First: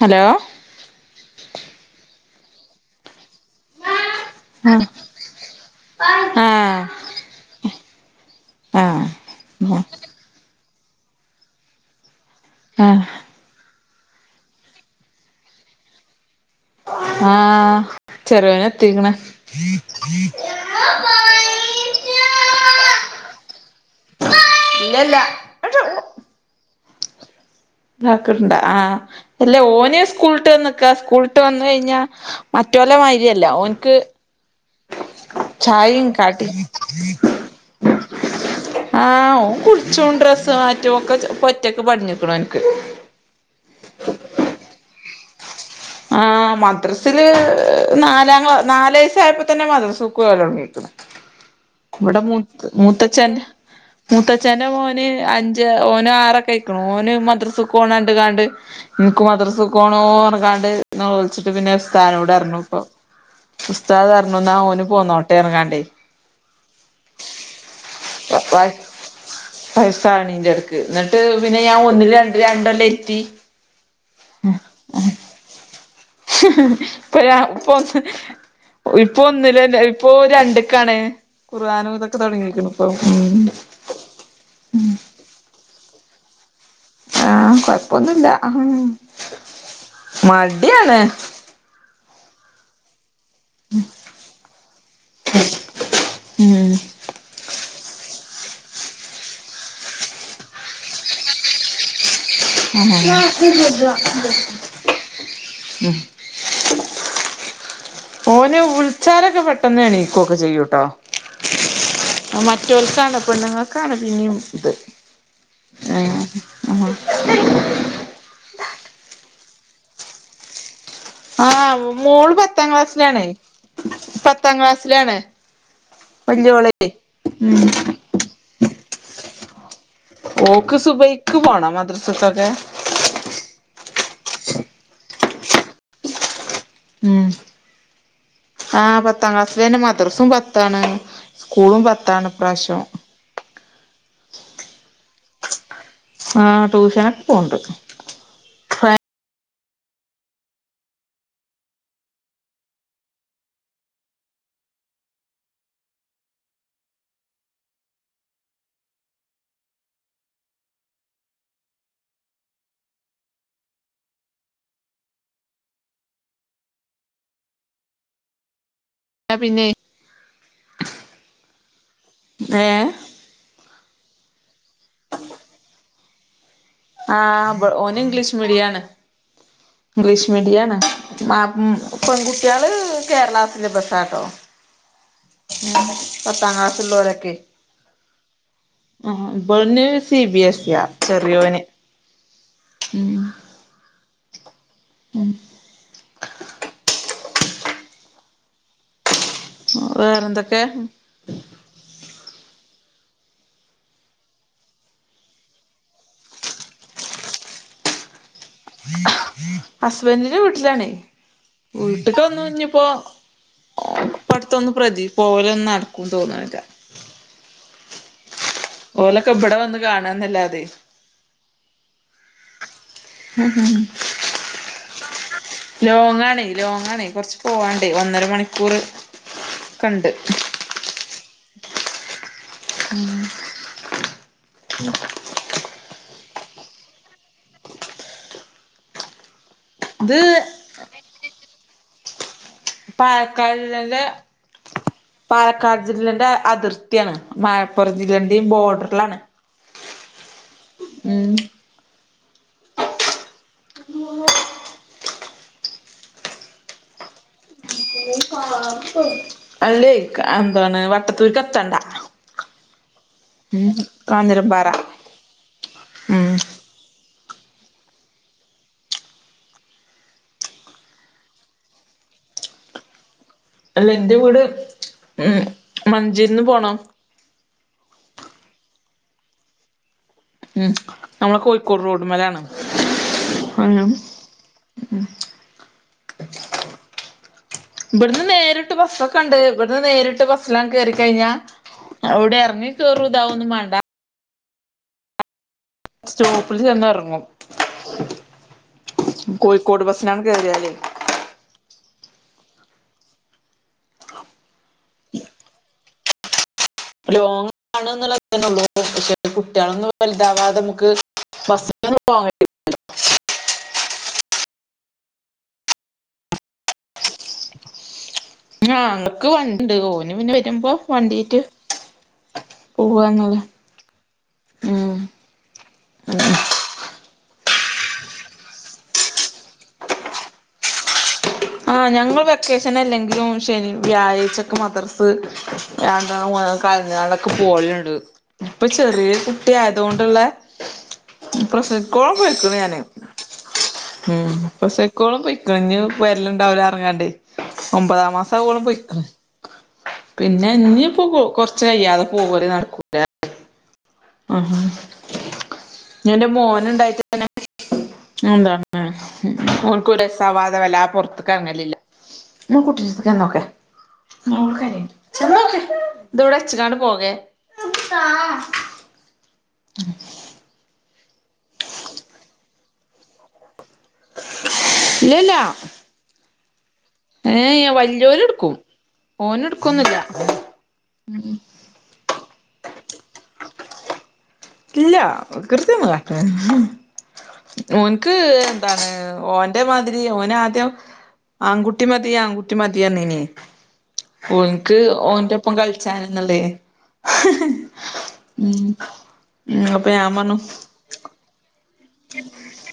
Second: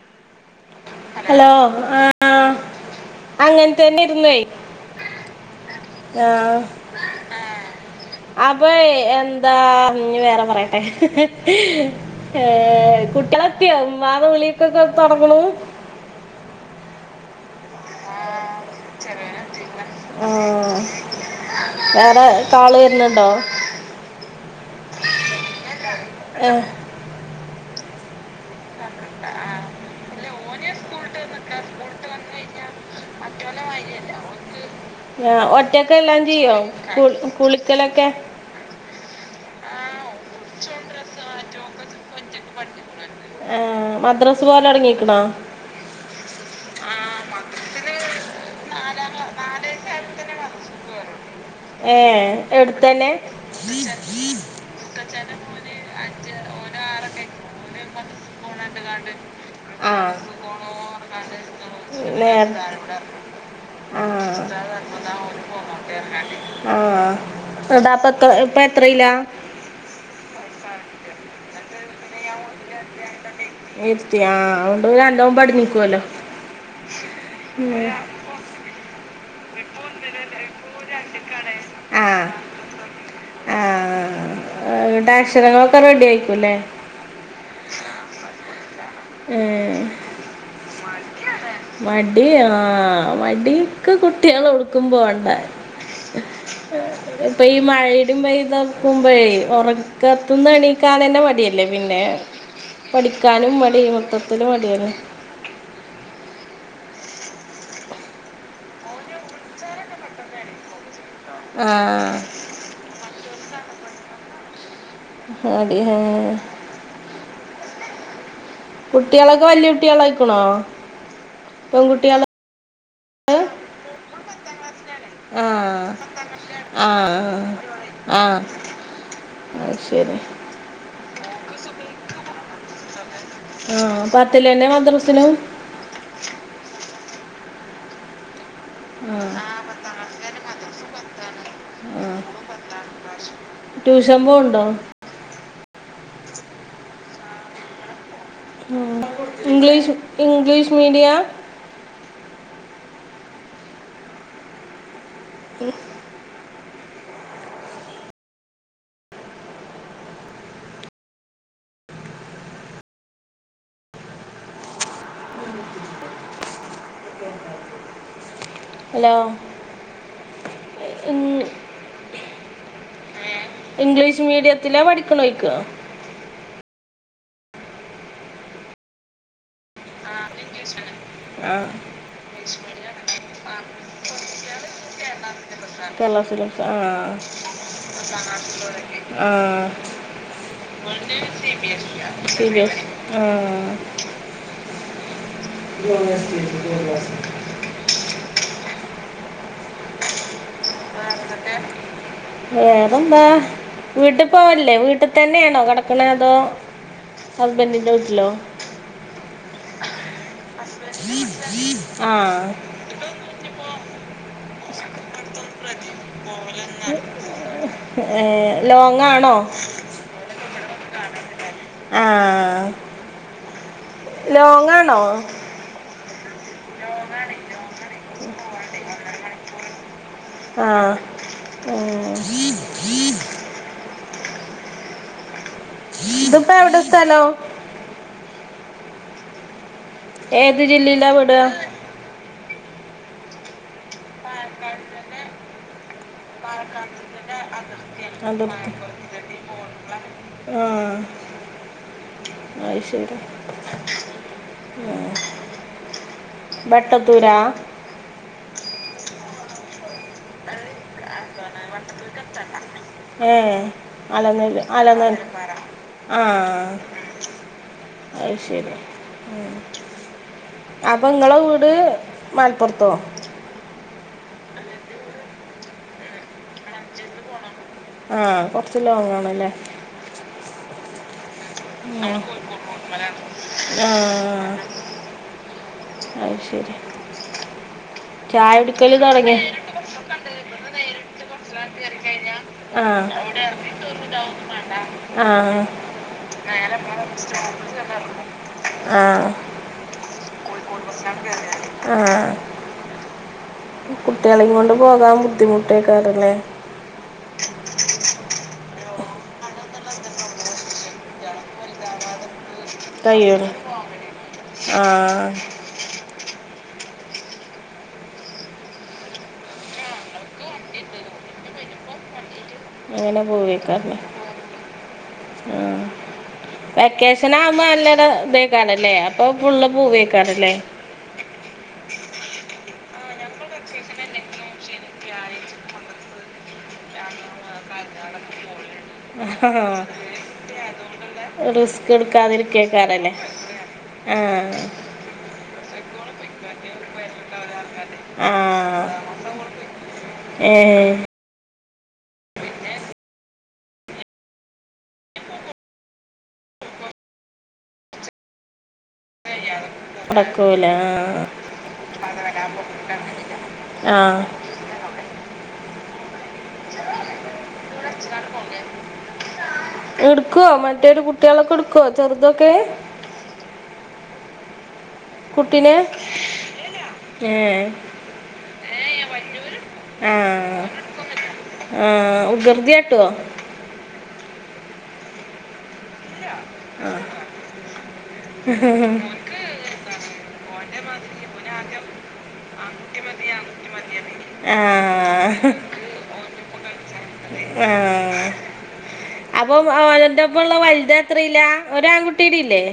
Hello? Hello ആ അങ്ങനത്തന്നെ ഇരുന്നേ. ആഹ് ആഹ് അപ്പ എന്താ ഞ്ഞി വേറെ പറയട്ടെ. ഏഹ് ആഹ് കുട്ടികള് എത്തിയോ ഉമ്മ വിളിയോക്കൊ തുടങ്ങുണു. ആഹ് ചെറിയോൻ എത്തിക്ക്‌ണ്. ആഹ് വേറെ കാള് വര്ണ് ണ്ടോ? ഇല്ലല്ല ആഹ് ള്ളാക്കിട്ടുണ്ടാ ആഹ് അല്ലെ ഓന് സ്കൂളിട്ട് വന്ന്ക്കാ സ്കൂളിട്ട് വന്ന കഴിഞ്ഞാ മറ്റൊല്ല മാരിയല്ല ഓന്ക്ക്. ആഹ് ഒറ്റക്കെല്ലാം കടി ചെയ്യോ കുളിക്കലൊക്കെ? ആഹ് കുളിച്ചും ഡ്രസ് മാറ്റും ഒക്കെ ഒറ്റക്ക് പടിഞ്ഞക്ക്‌ണ് ഓനിക്ക്. ഏഹ് മദ്രസ പോല് തുടങ്ങിക്കണോ? ആ മദ്രസില് നാലാം ക്ലാ നാല് വയസ്സായപ്പോ തന്നെ മദ്രസക്കു പോകൽ തുടങ്ങീക്ക്‌ണ്. ഇവിടെ ഏഹ് മൂ എടുത്തന്നെ മൂത്തച്ചൻ മൂത്തച്ചന്റെ മോൻ- ഓന് അഞ്ച് ഓന് ആറൊക്കെ അയ്ക്കുണ് ഓന് മദ്രസക്ക്‌ പോണണ്ട് കാണ്ട്. നിക്ക് ആ മദ്രസക്കൊണോ പറഞ്ഞ്ങ്ങാണ്ട് നോലോലിച്ചിട്ട് പിന്നെ ഉസ്താദ് നോട്‌ നേർ പറഞ്ഞു ഇപ്പൊ. ആ ഉസ്താദ് പറഞ്ഞ് ന്നാ ഓന് പോന്നോട്ടേ പറഞ്ഞുങ്ങാണ്ടേ. ആഹ എതാപ്പ എത്ര ഇപ്പ എത്രയില. വയസ്സാണീന്റെ എടക്ക്‌ ഇന്നട്ട് പിന്നെ ഞാൻ ഒന്നിൽ രണ്ട് രണ്ട് കൊല്ലാം ഇരുത്തി ഇരുത്തി അതോണ്ട് നല്ലോം പടിഞ്ഞി കൊല്ലോ ഇപ്പ ഞ ഇപ്പൊന്ന് ഇപ്പ ഒന്ന് ലന്നെ ഇപ്പൊ രണ്ട്ക്കാണ് കുർആനും ആ ഇതൊക്കെ തുടങ്ങീക്ക്ണ് ഇപ്പം ഉം ങ്ങട്ട് അക്ഷരങ്ങളൊക്കെ റെഡി യായിക്കുല്ലേ ആഹ് കൊഴപ്പൊന്നുല്ല ആഹ് ഏഹ് മടിയാണ് മടി ആഹ് മടിക്ക്‌ കുട്ടിയാള് ഒട്ക്കും പോണ്ട ഉം ഇപ്പോ ഈ മഴ ടീം പെയ്താക്കുമ്പോഴേ ഉറക്കത്ത് ന്ന്ണീക്കാ നന്നെ മടിയല്ലേ പിന്നെ പഠിക്കാനും മടി മൊത്തത്തില് മടിയാണ് ഉം ഓനെ വിളിച്ചാലൊക്കെ പെട്ടെന്നണീക്കൊ ക്കെ ചെയ്യൂട്ടോ ആഹ് റ്റോൽക്കാണ് പെണ്ണുങ്ങൾക്കാണ് പിന്നിം ഇത് ആഹ് ആഹ് കുട്ടിയാളൊക്കെ വല്യ കുട്ടിയാളായിക്ക്‌ണോ ആഹ് മോള് പത്താം ക്ലാസ്സിലാണേ പത്താം ക്ലാസ്സിലാണ് ആഹ് വല്ല്യയോളെ ആഹ് മ് അഹ്ശരി സുബൈയ്ക്ക് പോണം മദ്രസ്കൊക്കെ ആഹ് പത്തിലെന്നെ മദ്രസ്സ് ലും ഉം ആഹ് പത്താം ക്ലാസ്സിലെന്നെ മദ്രസും പത്താണ് സ്കൂളും ആഹ് പത്താണ് ഇപ്രാശ്യം ട്യൂഷൻ പോവ്ണ്ടോ ആഹ് ട്യൂഷനൊക്കെ പോവ്ണ്ട് മ് ഇംഗ്ലീഷ് ഇംഗ്ലീഷ് മീഡിയാ ഉം ഹലോ ട്ടാ പിന്നെ ഏഹ് ഇംഗ്ലീഷ് മീഡിയത്തില പഠിക്ക്ണോയ്ക്ക ആഹ് ബ് ഓന് ഇംഗ്ലീഷ് മീഡിയാണ് ഇംഗ്ലീഷ് മീഡിയാണ് മാർ ആഹ് ഉം പെൺകുട്ടിയാള് കേരള സിലബസാ ട്ടോ കേരള സിലബസ്സാ ആഹ് ക്ലാസ്സുള്ളോരൊക്കെ പത്താം ക്ലാസ് ള്ളോ ആ ലൊക്കെ ആഹ് ഇബന് സി ബി എസ് ആ പെണ്ണ് അയിന് സി ചെറിയോന് ബി എ സി യാ സിബിഎസ് ആഹ് ഉം [unintelligible] വേറെ എന്തൊക്കെ വെറെ എന്തൊക്കെ വേറെന്താ വീട്ട്പോവല്ലേ വീട്ട്തന്നെയാണോ കെടക്ക്ണേ അതോ ഹസ്ബൻഡിന്റെ വീട്ട്ലോ ഹസ്ബൻഡ്ന്റെ വീട്ടിലാണേ ആഹ് വീട്ട്ക്കൊന്നും ഞ്ഞ്പ്പോ ഇപ്പടുത്തൊന്നു പ്രതി പോവലൊന്നു നട പോ വലൊന്നും നടക്കൂല്ല ഏഹ് ലോങ്ങാണോ കാണാനല്ലാതെ ആഹ് ഹും ഹും ലോങ്ങാണോ ലോങ്ങ് ആണേ ലോങ്ങ് ആണേ കൊറച്ച് പോവാണ്ടേ ഒന്നര മണിക്കൂർ ക്കണ്ട് ആഹ് ഏഹ് ഉം ദ്പ്പ എവിടെ സ്ഥലോം ത് ത് ജില്ലേല്ലാ പെടാ പാലക്കാട്ല്ലല്ലന്റെ പാലക്കാട് ജില്ലന്റെ അതിർ ത്തിയാണ് മലപ്പുറം ജില്ലന്റെം ബോർഡർലാണ് ആഹ് [inaudible] അയ് ശരി [inaudible] ആഹ് ബട്ടത്തൂരാ [inaudible] അല്ലേ എന്താണ് വട്ടത്തൂർക്കെത്തണ്ട ഏഹ് അലന്നല്ല കാഞ്ഞിരംപാറ അലന്നൾ ഉം ആഹ് അയിശരി ഉം അപ്പൊ ങ്ങളെ വീട് മലപ്പുറത്തോ അല്ല ന്റെ വീട് ഉം മഞ്ചേരിന്ന് പോണം ആഹ് കൊറച്ച് ലോങ്ങണല്ലേ ഉം നമ്മളെ കോഴ് ക്കോട്റോഡ്മ്മലാണ് അങ്ങ മ്മ് അയ്ശരി ഇബട്ന്ന് നേരിട്ട് ബസ്സൊക്കണ്ട് ഇബ അത് നേരിട്ട് ബസ്സിലാം കയരി കഴിഞ്ഞാ അവിടെഇറക് ആഹ് ആഹ് സ്റ്റോപ്പിൽ ചെന്ന് ഇറങ്ങും [unintelligible] കോഴിക്കോട് ബസ്സിന കേറിയാലേ ആഹ് കുട്ടിയാലൈ കൊണ്ട് പോകാൻ ബുദ്ധിമുടെക്കാറല്ലേ ലോങ്ങാണ് എന്നുള്ള തന്നെള്ളൂ പക്ഷെ കുട്ടികളൊന്നും വലുതാവാതെ നമുക്ക് [unintelligible] [unintelligible] ആഹ് ആഹ് ങ്ങൾക്ക് വണ്ടിണ്ട് ഓന് പിന്നെ വരുമ്പോ വണ്ടീറ്റ് അങ്ങനെ പോവന്നല്ലേ പോവേക്കാറല്ലേ ഉം ആ ഉ വെക്കേഷൻ ആകുമ്പോ നല്ലട ഇത് കേക്കാറല്ലേ അപ്പൊ ഫുള്ള് പൂവേക്കാറല്ലേ ആഹ് ഞങ്ങൾ വെക്കേഷൻ അല്ലെങ്കിലും ശനി വ്യാഴ്ചക്കെ മദർസ് രണ്ടാ മൂന്ന കലഞ്ഞാണ്ടൊക്കെ പോവലുണ്ട് ഇപ്പൊ ചെറിയ കുട്ടിയതുകൊണ്ടുള്ള റിസ്ക് പ്രെസയ്ക്കോളാം പൊയ്ക്കുന് ഞാന് എടുക്കാതിരിക്കേക്കാറല്ലേ ആ ക്കോളം പോയിക്കഴിഞ്ഞു വരലുണ്ടാവല പറങ്ങാണ്ട് ഒമ്പതാം ആ മാസ ആക്കോലം പോയിക്ക്ണ് പിന്നെ ഏ ഇനിയിപ്പോ പോക്ക് കൊരച് ച്ച് കയ്യാതെ പോകല് നടക്കൂല ആഹ ഹ് എന്റെ മോന ഉണ്ടായിട്ട് തന്നെ എന്താണ് [unintelligible] നടക്കൂല വെല്ലാതെ പൊർത്ത്ക്ക് എർങ്ങലില്ല [unintelligible] നോക്ക് ആ ആ ക്കെ ഇതോടെ അച്ചക്കാണ്ട് പോകെ എടുക്കുവോ മറ്റൊരു കുട്ടികളൊക്കെ എടുക്കുവോ ചെറുതൊക്കെ കുട്ടിനെ ഏഹ് വലിയൊരു ഇട്ക്കും ഓന് ഇട്ക്കാെന്നില്ല ആഹ് ഉകൃർതി കാട്ടോ ഇല്ല വൃകൃതി ഒന്നും കാട്ടുല ഓൻക്ക് എന്താണ് ഓൻ എന്റെ മാതിരി ഒന് ആദ്യം ആൺകുട്ടി മതി ആൺകുട്ടി മതി പറഞ്ഞിനി ആ ഓനിക്ക് ഓൻറ ഒപ്പം കളിച്ചൻന്നല്ലേ ആഹ് ഉം അപ്പൊ ഞാൻ അപ്പൊന്റെ ഒപ്പ പറഞ്ഞു ഉള്ള വലുതിനോ അത്രല്ല ഒരാ ആൺകുട്ടീട ഇല്ലേ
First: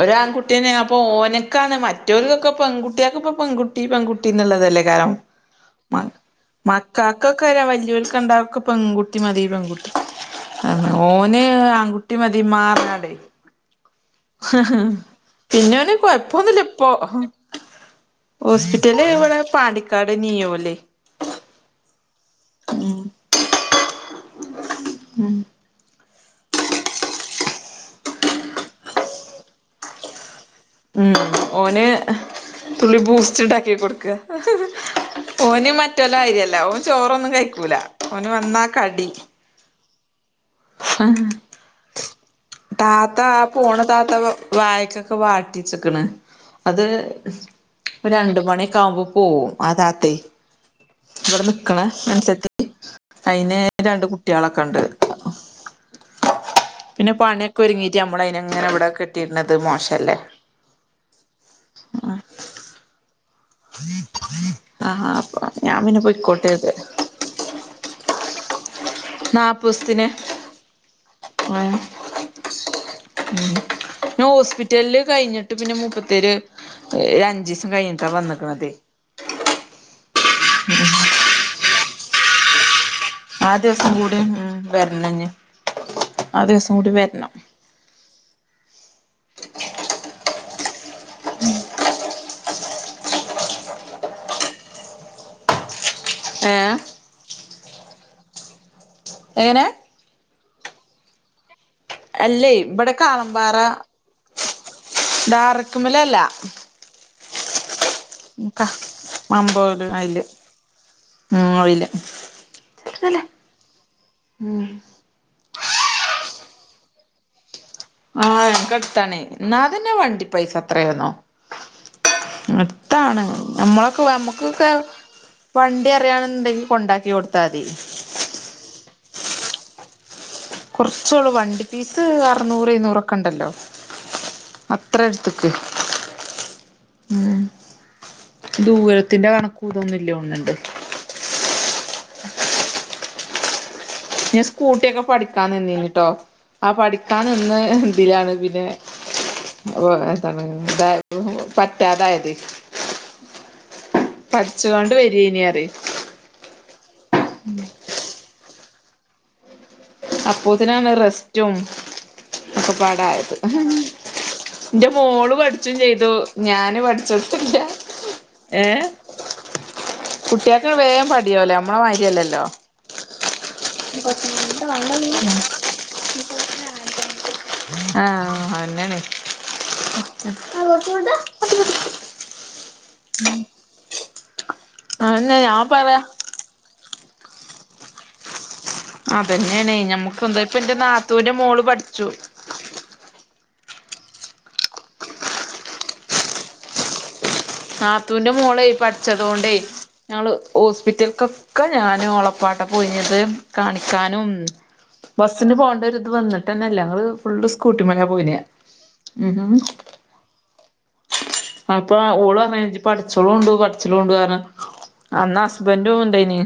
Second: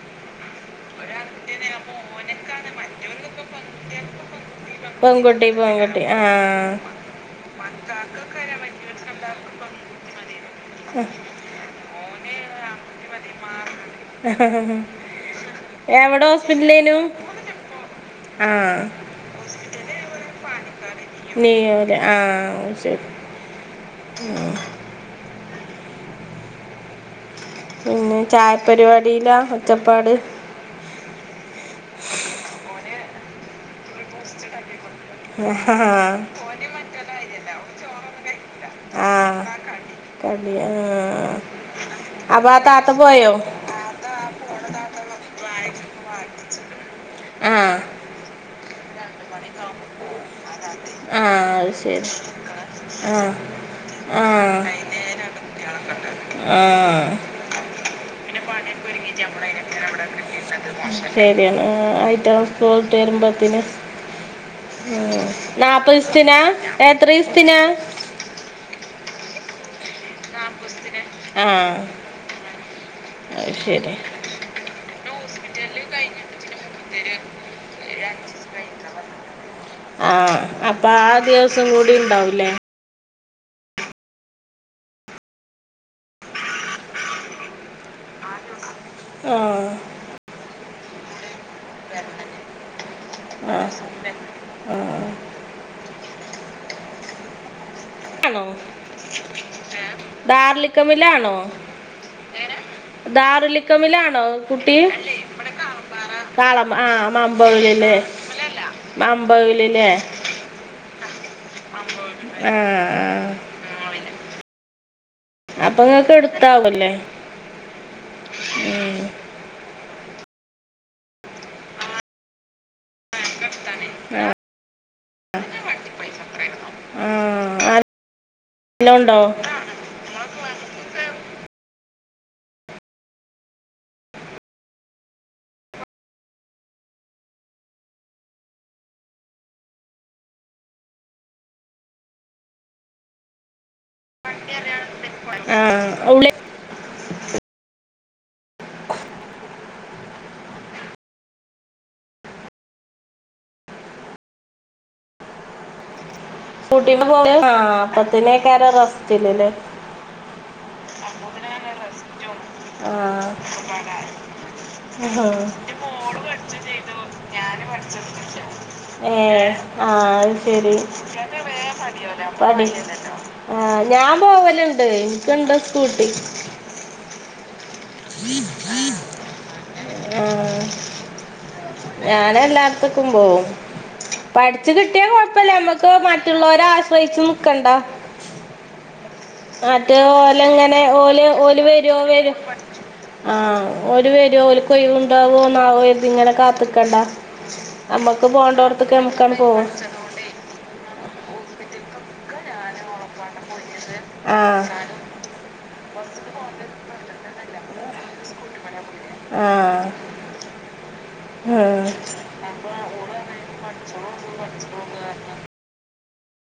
ഒരു ആൺകുട്ടിയനെ അപ്പൊ ഓനക്കാണ് മറ്റവർക്കൊക്കെ പെൺകുട്ടിയക്ക ഇപ്പ പെൺുട്ടി പെൺകുട്ടി ന്നുള്ളതല്ലേ കാരണം പെൺകുട്ടി പെൺകുട്ടി മ ആ മ [unintelligible] കാക്കൊക്കെ വരാ വല്യാല്ക്ക് രണ്ടാക്കും പെൺകുട്ടി മതി പെൺകുട്ടി ഓന് ആൺകുട്ടി മതി മ്മാ പറഞ്ഞ് പിന്നെ ഓന് എവിടെ കുഴപ്പൊന്നുമില്ല ഇപ്പൊ ഹോസ്പിറ്റലേനു ആ ഹോസ്പിറ്റല് ഇവിടെ പാണ്ടിക്കാട് നിയോയിൽ നിയോയില് ആഹ് അഅ് ശരി ഉം പിന്നെ ചായ പരിപാടിയിലാ ഒച്ചപ്പാട് ഉം ഓന് തുള്ളി പൂസ്റ്റ് ഇണ്ടാക്കി കൊടുക്ക ഓന് ആ മറ്റല്ലോ കാര്യമില്ല ഓന് ചോറൊന്നും കഴിക്കൂല ഓന് വന്നാ കടി ആഹ് കടി കടിന്നെ മാണം ആഹ് താ ത പോയോ പോണ താത പറഞ്ഞു വായക്കൊക്കെ വാട്ടിച്ചെക്കണ് അത് ആഹ് ഒരു രണ്ട് മണിയൊക്കെ ആകുമ്പോ പോകും അതാത്തെ ആഹ് ഇവിടെ അത് നിക്കണ ശരി [unintelligible] ആഹ് അയിന് രണ്ട് കുട്ടികളൊക്കെ ഉണ്ട് [unintelligible] ആഹ് പിന്നെ [inaudible] പണിയൊക്കെ ഒരുങ്ങിട്ട് നമ്മള അയിനങ്ങനെ ഇവിടെ കെട്ടിയിരുന്നത് മോശല്ലേ ശേരിയാണ് ആഹ് അയ്റ്റള് സ്കൂള് വിട്ടു വെര്മ്പോത്ത്ന് ആഹ് അപ്പോ അതെ നാപ്പത് ഇസ്തിനാ എത്ര ഇസ്തിനാ നാപ്പോസ്ത്ത്ന് ആഹ് അത് ഉം ശരി ഹോസ്പിറ്റല്ല് കയിഞ്ഞിട്ട് പിന്നെ മുപ്പത്തേര് അഞ്ച് ഇവസം കയിഞ്ഞിട്ടാ വന്നിക്ക്ണത് ആഹ് അപ്പൊ ആഹ് ദിവസം കൂടി ഇണ്ടാവു അല്ലേ ആഹ് ദിവസം കൂടി ഉം വെരണം ഇഞ് ആഹ് ദിവസം കൂടി വെരണം ആഹ് ആഹ് ആഹ് ഏഹ് ഹലോ എങ്ങനെ ധാർലിക്ക്മിലാണോ അല്ലേ എങ്ങനാ ഇവിടെ കാളമ്പാറ ധാറുല്ലികമിലാണോ കുട്ടി അല്ലേയ് ഇവ്ടെ ഡാർക്കുമിലല്ല കാളമ്പാറ കാളം ആ [unintelligible] ലേ ക [unintelligible] അയ്ല് ഉം അയ്ല് ആ എല്ല ആ. ഉം അപ്പൊ ങ്ങക്ക് എട്ത്താവുല്ലേ ആ ഞമ്മക്ക് അട്ത്താണെയ് ന്നാലെന്നെ വണ്ടി പൈസ അത്രേന്നോ അട്ത്താണ് നമ്മളൊക്കെ ആ ഞമ്മക്കൊക്കെ വണ്ടി അറിയണാന്ന്ണ്ടെങ്കി കൊണ്ടാക്കി കൊട്ത്താതി ല്ലോം ണ്ടോ കൊർച്ചൊള്ളു വണ്ടി പീസ് അറ്നൂറ് എഴ്നൂറൊക്കെ ണ്ടല്ലോ അത്ര എട്ത്ത്ക്ക് ഉം ദൂരത്തിന്റെ കണക്കൂ ഇതൊന്നും ഇല്യോൺണ്ണ്ട് ഞാൻ സ്കൂട്ടിക്കെ പഠിക്കാൻ നിന്നീന്നുട്ടോ ആ ഉള്ളി ആ പഠിക്കാ ന്ന്ന് തിലാണ് പിന്നെ വൊ എത്താണ് പറ്റാതായത് പഠിച്ചോണ്ട് വേരേയ്നറയ് സ്കൂട്ടിമ്മെ പോവേ ആ അപ്പത്തിനയ് ക്കാരം റെസ്റ്റില് ലേ അപ്പോത്തിനാണ് റെസ്റ്റും ഒക്കെ ആ പാടായത് ന്റെ മോള് ഉം. പഠിച്ചും ചെയ്തു ഞാന് പഠിച്ച്ട്ടും ല്ല്യ ഏ ആ അത് ശരി കുട്ട്യാക്ക്ങ്ണ്ട് വേഗം പഠിയോല ഞമ്മളേ മാരി അല്ലല്ലോ പണി. ആ ഞാൻ പോവലുണ്ട് എനിക്കുണ്ട് സ്കൂട്ടി [unintelligible] ആ അങ്ങനെ ഞാന ല്ലാട്ത്ത്ക്കും പോവും പഠിച്ച് കിട്ടിയാ അതന്നെ കൊഴപ്പല്ലാ ഞാൻ ഞമ്മക്ക് പറയാ മ റ്റുള്ളവരെ ആശ്രയിച്ച് നിക്കണ്ടാ അതന്നെയാണ് മറ്റേ ഞമ്മക്ക് ഓല എന്താ ഇപ്പ എന്റെ ങ്ങനെ ഓല് നാത്തൂന്റെ ഓല് മോള് വെരോ പഠിച്ചു വെരോ ആ ഓല് വെരോ ഓൽക്കൊയ്ണ്ടാവോന്നാവോര്തി ങ്ങനെ കാത്ത്ക്കണ്ടാ അമ്മക്ക് നാത്തൂന്റെ മോളെ പോണ്ടോട്ത്ത്ക്ക് അമ്മക്കാണ്ട് പഠിച്ചതോണ്ടേ പോവാ ഞങ്ങള് ഹോസ്പിറ്റല്ക്കൊക്കെ ഞാനും ഓളപ്പാട്ട പോയ്നത് കാണിക്കാനും ആ ബസ്സിന് പോകേണ്ട ഒര്ത് വന്നിട്ടന്നെ ല്ല ഞങ്ങള് ഫുള്ള് സ്കൂട്ടിമലാ പോയിന് ഉം ആ ഉം. അപ്പ ഓള് പർഞ് ജ് പട്ച്ചൊളൂണ്ടു പട്ച്ചൊളോണ്ടു ർഞ് അന്ന് ഹസ്ബൻ്റും ണ്ടായ്ന്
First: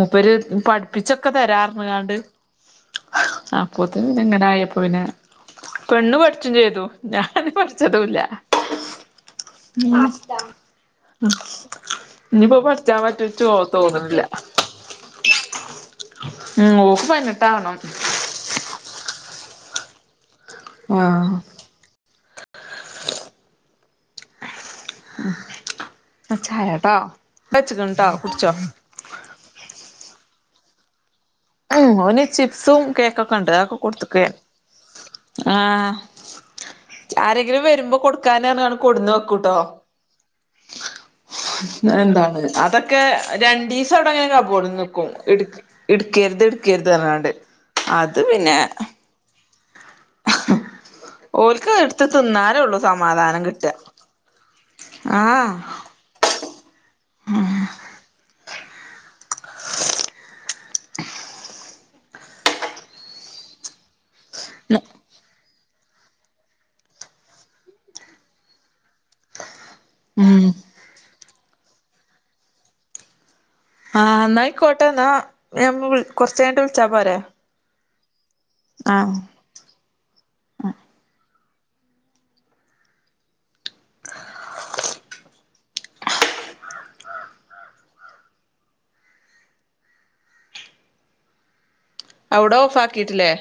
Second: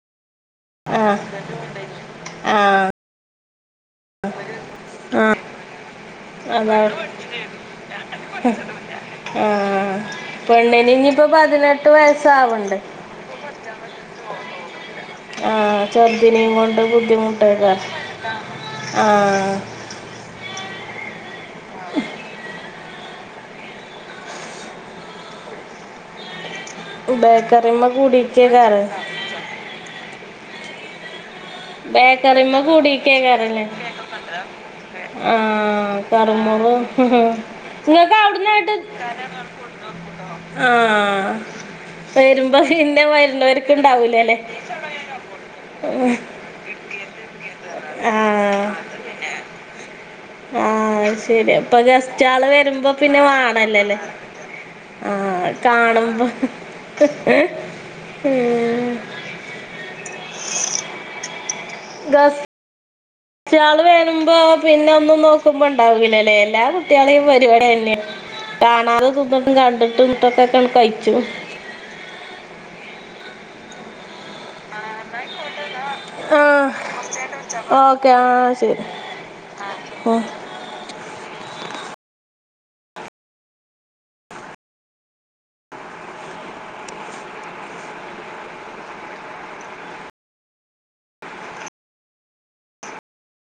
മൂപ്പര് ആ പഠിപ്പിച്ചൊക്കെ തരാർഞ് കാണ്ട് ആ അപ് അപ്പത്ത്ന് അങ്ങാനായപ്പോ പിന്നെ ആ പെണ്ണ് പഠിച്ചും ചെയ്തു അതാണ് ഞാന് പഠിച്ചതുംല്യ ആ പെണ്ണിന് ഞ്ഞിപ്പോ പതിനെട്ട് വയസ്സാവണ്ടേ ക്കാൻ പറ്റു ച്ച് തോന്ന് തോന്ന്ന്നില്ല ആ ചെർദിനിം കൊണ്ട് ബുദ്ധിമുട്ടേക്കാ പതിനെട്ടാവണം ആ ആഹ് ഉം ചായട്ടാ ബേക്കറിമ്മ വെച്ച്ക്ണ് ട്ടോ കുട്ച്ചോ കൂടിക്കേക്കാരം ഓന് ബേക്കറിമ്മ ചിപ്സും കേക്കൊക്കെ ഉണ്ട് കൂടിക്കെയ്ക്കാരല്ലേ അതൊക്കെ കൊടുത്ത്ക്ക് ആ ആഹ് കറ്മുറു ആരെങ്കിലും വരുമ്പോ ങ്ങക്ക് കൊടുക്കാന് അവ്ട്ന്ന്ങ്ങ്ട്ട് പറഞ്ഞ്കാണ്ട് കൊടുന്ന് വെക്കൂട്ടോ ആഹ് എന്താണ് വരുമ്പോ അതൊക്കെ പിന്നെ വരുന്നവർക്ക് രണ്ടീസം അഒടെങ്ങനെ ഉണ്ടാവൂലല്ലേ കബോർഡ് ന്ന്ക്കും ഇട് ഇട്ക്കര്ത് ക്കര്ത്ർഞ്ഞാണ്ട് അത് പിന്നെ ആഹ് ആഹ് അഹ് ശെരി ഓൽക്ക് പ്പ എടുത്ത് ഗസ്റ്റ് ആള് തിന്നാലേ ഉള്ളൂ വരുമ്പോ പിന്നെ സമാധാനം കിട്ടാ വാണല്ലേല്ലേ? ആഹ് കാണുമ്പോ ഗസ് റ്റാൾ വരുമ്പോ പിന്നെ ഒന്നും നോ മ്പ ഉണ്ടാവുലലേ എല്ലാ കുട്ട്യളിം പരിപാടി അതന്നെ കാണാതെ തിന്നുട്ടും കണ്ട് ഉം തിന്ന്ട്ടൊക്കെക്കെ കഴ്ച്ചും ആഹ് ന്നായിക്കോട്ടെ ന്നാ ഞാ കൊർച്ച് കഴിഞ്ഞിട്ട് ആഹ് വിളിച്ചാ പോരേ? ഓക്കെ ആഹ് ശരി ആഹ് അഒടെ ഓഫാക്കിയിട്ടില്ലേ?